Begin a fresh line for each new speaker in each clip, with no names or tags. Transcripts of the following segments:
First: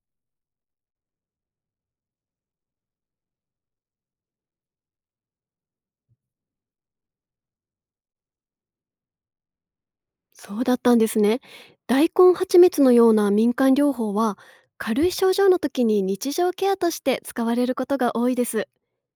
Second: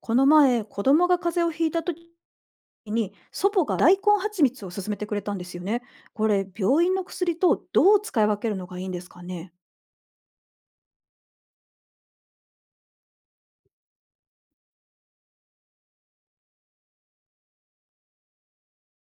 この前、子供が風邪をひいた時に、祖母が大根蜂蜜を勧めてくれたんですよね。これ、病院の薬とどう使い分けるのがいいんですかね。
そうだったんですね。大根蜂蜜のような民間療法は、軽い症状の時に日常ケアとして使われることが多いです。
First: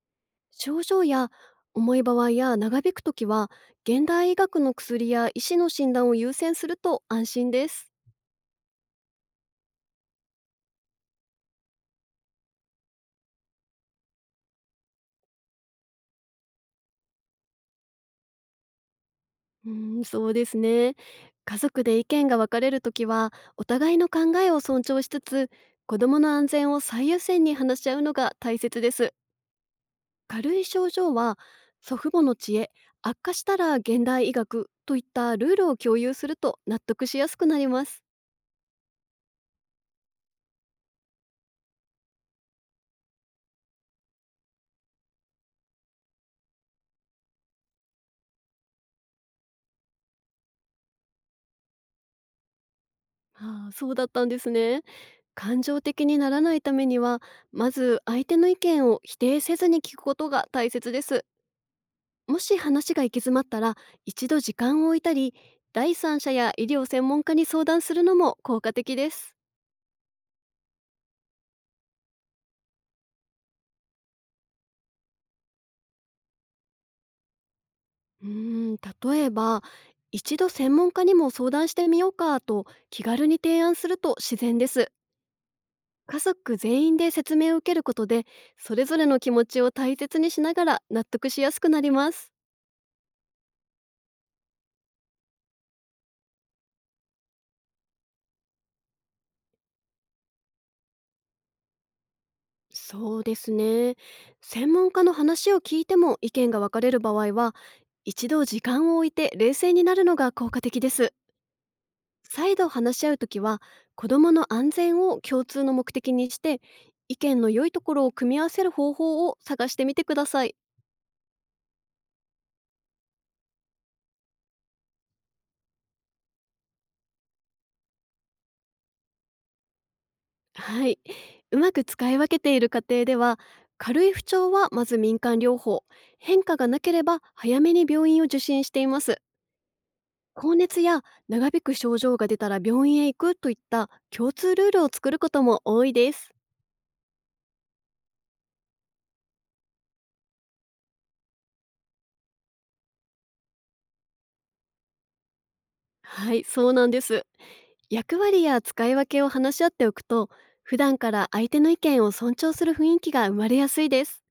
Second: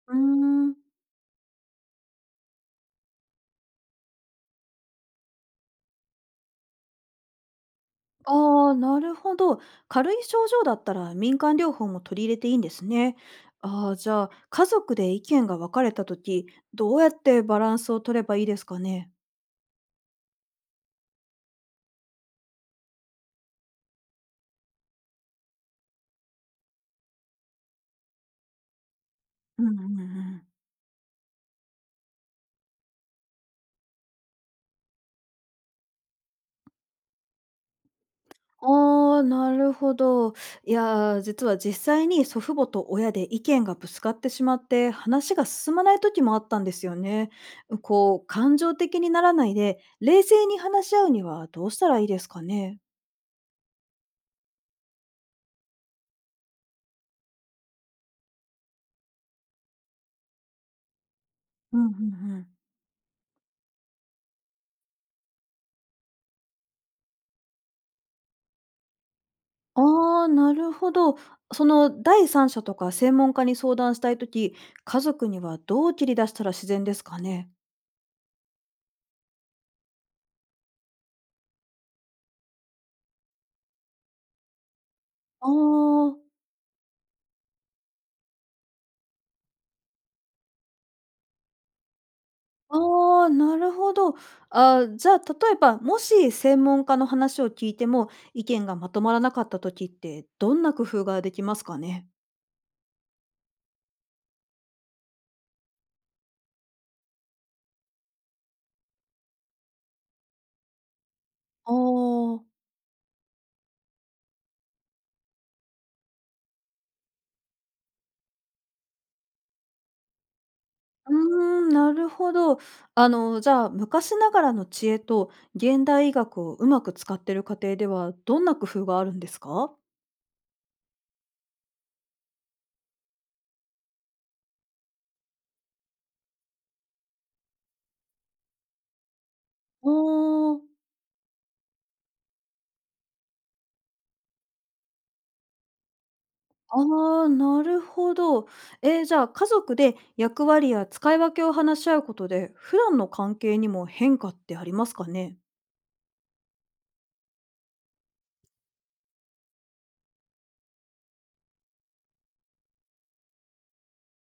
うーん、
症状や重い場合や長引く時は、現代医学の薬や医師の診断を優先すると安心です。
ああ、なるほど。軽い症状だったら民間療法も取り入れていいんですね。ああ、じゃあ、家族で意見が分かれた時、どうやってバランスを取ればいいですかね。
うーん、そうですね。家族で意見が分かれる時は、お互いの考えを尊重しつつ、子どもの安全を最優先に話し合うのが大切です。
うんうんう
軽
ん、
い症状は祖父母の知恵、悪化したら現代医学といったルールを共有すると納得しやすくなります。
ああ、なるほど。いやー、実際に祖父母と親で意見がぶつかってしまって、話が進まない時もあったんですよね。こう、感情的にならないで、冷静に話し合うにはどうしたらいいですかね。
ああ、そうだったんですね。感情的にならないためには、まず相手の意見を否定せずに聞くことが大切です。
うんうんう
も
ん、
し話が行き詰まったら、一度時間を置いたり、第三者や医療専門家に相談するのも効果的です。
ああ、なるほど。その第三者とか専門家に相談したい時、家族にはどう切り出したら自然ですかね。
うーん、例えば、一度専門家にも相談してみようかと気軽に提案すると自然です。
ああ。
家族全員で説明を受けることで、それぞれの気持ちを大切にしながら納得しやすくなります。
ああ、なるほど。あ、じゃあ、例えば、もし専門家の話を聞いても、意見がまとまらなかった時って、どんな工夫ができますかね？
そうですね。専門家の話を聞いても意見が分かれる場合は、一度時間を置いて冷静になるのが効果的です。
ああ、
再度話し合うときは、子どもの安全を共通の目的にして、意見の良いところを組み合わせる方法を探してみてください。
うーん、なるほど。あの、じゃあ、昔ながらの知恵と現代医学をうまく使っている家庭では、どんな工夫があるんですか？
はい。うまく使い分けている家庭では、軽い不調はまず民間療法、変化がなければ早めに病院を受診しています。
あ
高
あ、
熱や長引く症状が出たら病院へ行くといった共通ルールを作ることも多いです。
ああ、なるほど。え、じゃあ、家族で役割や使い分けを話し合うことで、普段の関係にも変化ってありますかね？
はい、そうなんです。役割や使い分けを話し合っておくと、普段から相手の意見を尊重する雰囲気が生まれやすいです。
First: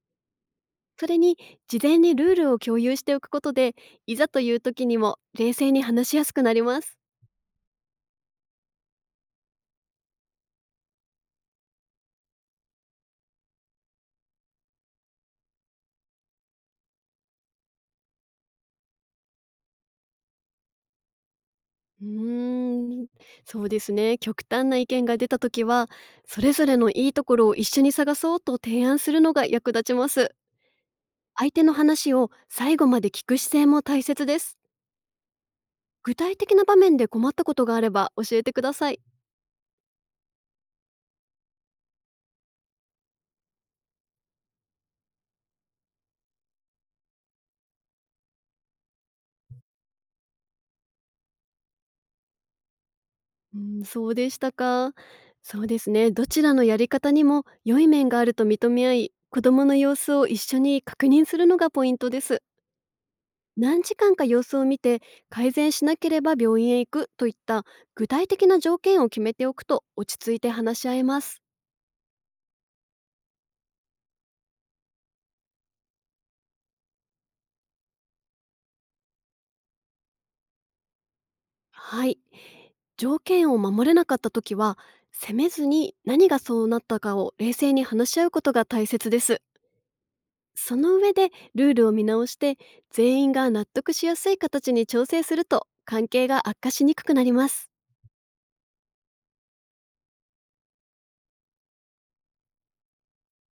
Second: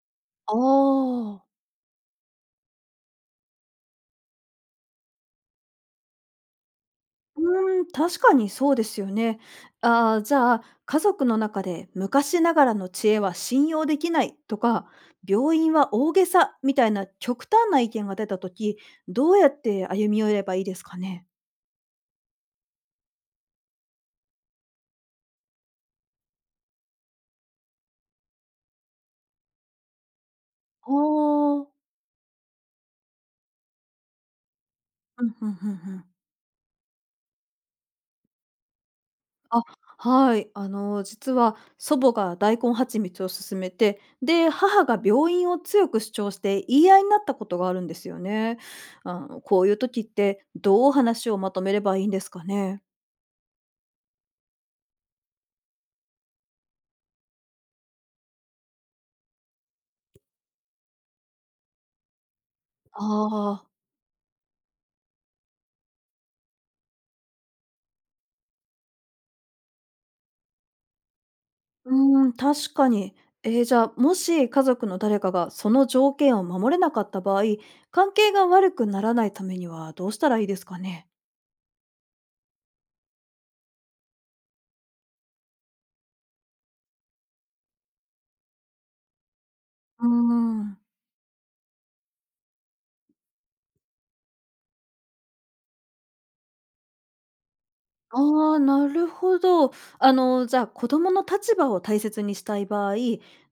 あ
それに、
あ。
事前にルールを共有しておくことで、いざという時にも冷静に話しやすくなります。
うーん、確かにそうですよね。ああ、じゃあ、家族の中で昔ながらの知恵は信用できないとか、病院は大げさみたいな極端な意見が出た時、どうやって歩み寄ればいいですかね？
うーん、そうですね。極端な意見が出た時は、それぞれのいいところを一緒に探そうと提案するのが役立ちます。
あ
相
あ
手
ー。
の話を最後まで聞く姿勢も大切です。
うん、うんうんうん。
具体的な場面で困ったことがあれば教えてください。
あ、はい。あの、実は祖母が大根蜂蜜を勧めて、で、母が病院を強く主張して言い合いになったことがあるんですよね。あの、こういう時ってどう話をまとめればいいんですかね。
うん、そうでしたか。そうですね。どちらのやり方にも良い面があると認め合い、子供の様子を一緒に確認するのがポイントです。
ああ、
何時間か様子を見て、改善しなければ病院へ行くといった具体的な条件を決めておくと落ち着いて話し合えます。
うーん、確かに。えー、じゃあ、もし家族の誰かがその条件を守れなかった場合、関係が悪くならないためにはどうしたらいいですかね。
はい。条件を守れなかった時は、責めずに何がそうなったかを冷静に話し合うことが大切です。
うー
そ
ん。
の上で、ルールを見直して、全員が納得しやすい形に調整すると関係が悪化しにくくなります。
ああ、なるほど。あの、じゃあ、子供の立場を大切にしたい場合、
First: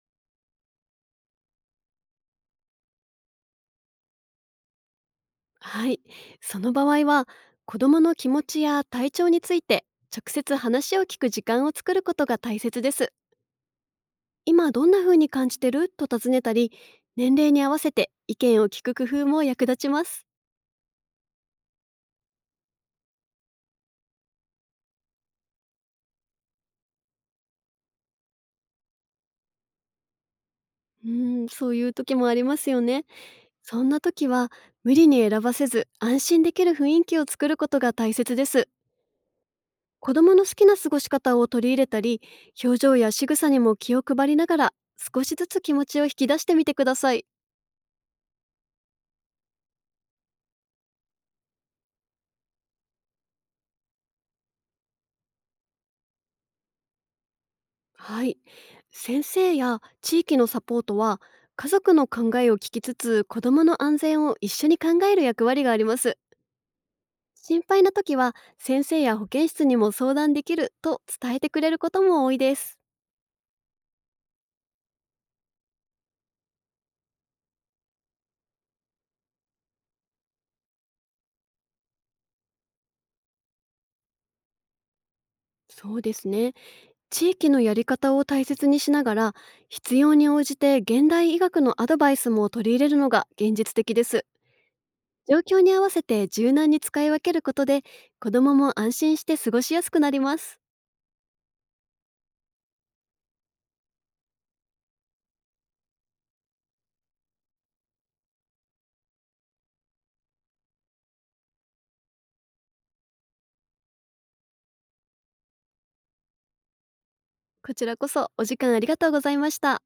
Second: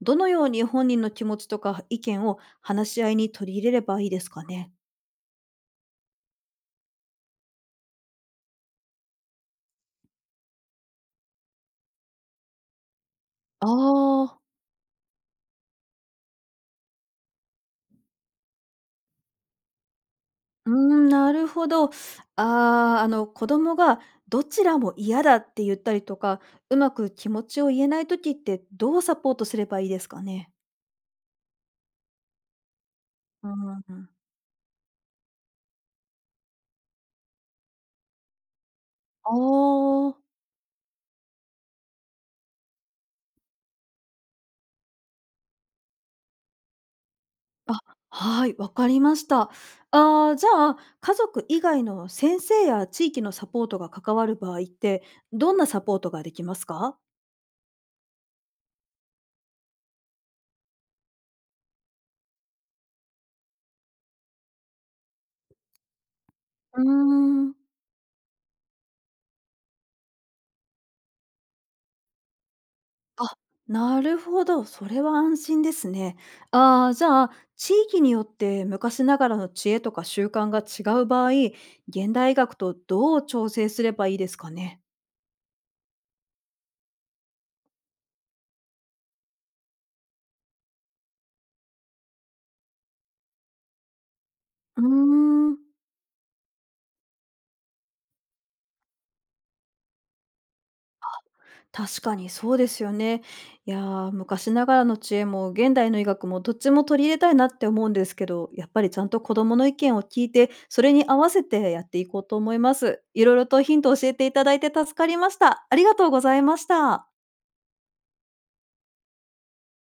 どのように本人の気持ちとか意見を話し合いに取り入れればいいですかね？
はい、その場合は、子どもの気持ちや体調について直接話を聞く時間を作ることが大切です。
ああ。
今どんな風に感じてると尋ねたり、年齢に合わせて意見を聞く工夫も役立ちます。
うーん、なるほど。ああ、あの、子供がどちらも嫌だって言ったりとか、うまく気持ちを言えない時ってどうサポートすればいいですかね？
うん、そういう時もありますよね。
うー
そんな
ん。
時は、無理に選ばせず安心できる雰囲気を作ることが大切です。
あ
子ど
あ。
もの好きな過ごし方を取り入れたり、表情や仕草にも気を配りながら少しずつ気持ちを引き出してみてください。
あ、はい、わかりました。あー、じゃあ、家族以外の先生や地域のサポートが関わる場合って、どんなサポートができますか？
はい。先生や地域のサポートは、家族の考えを聞きつつ、子どもの安全を一緒に考える役割があります。
うーん。
心配な時は、先生や保健室にも相談できると伝えてくれることも多いです。
あ、なるほど、それは安心ですね。あー、じゃあ、地域によって昔ながらの知恵とか習慣が違う場合、現代医学とどう調整すればいいですかね？
そうですね。地域のやり方を大切にしながら、必要に応じて現代医学のアドバイスも取り入れるのが現実的です。
う
状
ー
況に
ん。
合わせて柔軟に使い分けることで、子どもも安心して過ごしやすくなります。
確かにそうですよね。いやー、昔ながらの知恵も現代の医学もどっちも取り入れたいなって思うんですけど、やっぱりちゃんと子どもの意見を聞いて、それに合わせてやっていこうと思います。いろいろとヒントを教えていただいて助かりました。ありがとうございました。
こちらこそお時間ありがとうございました。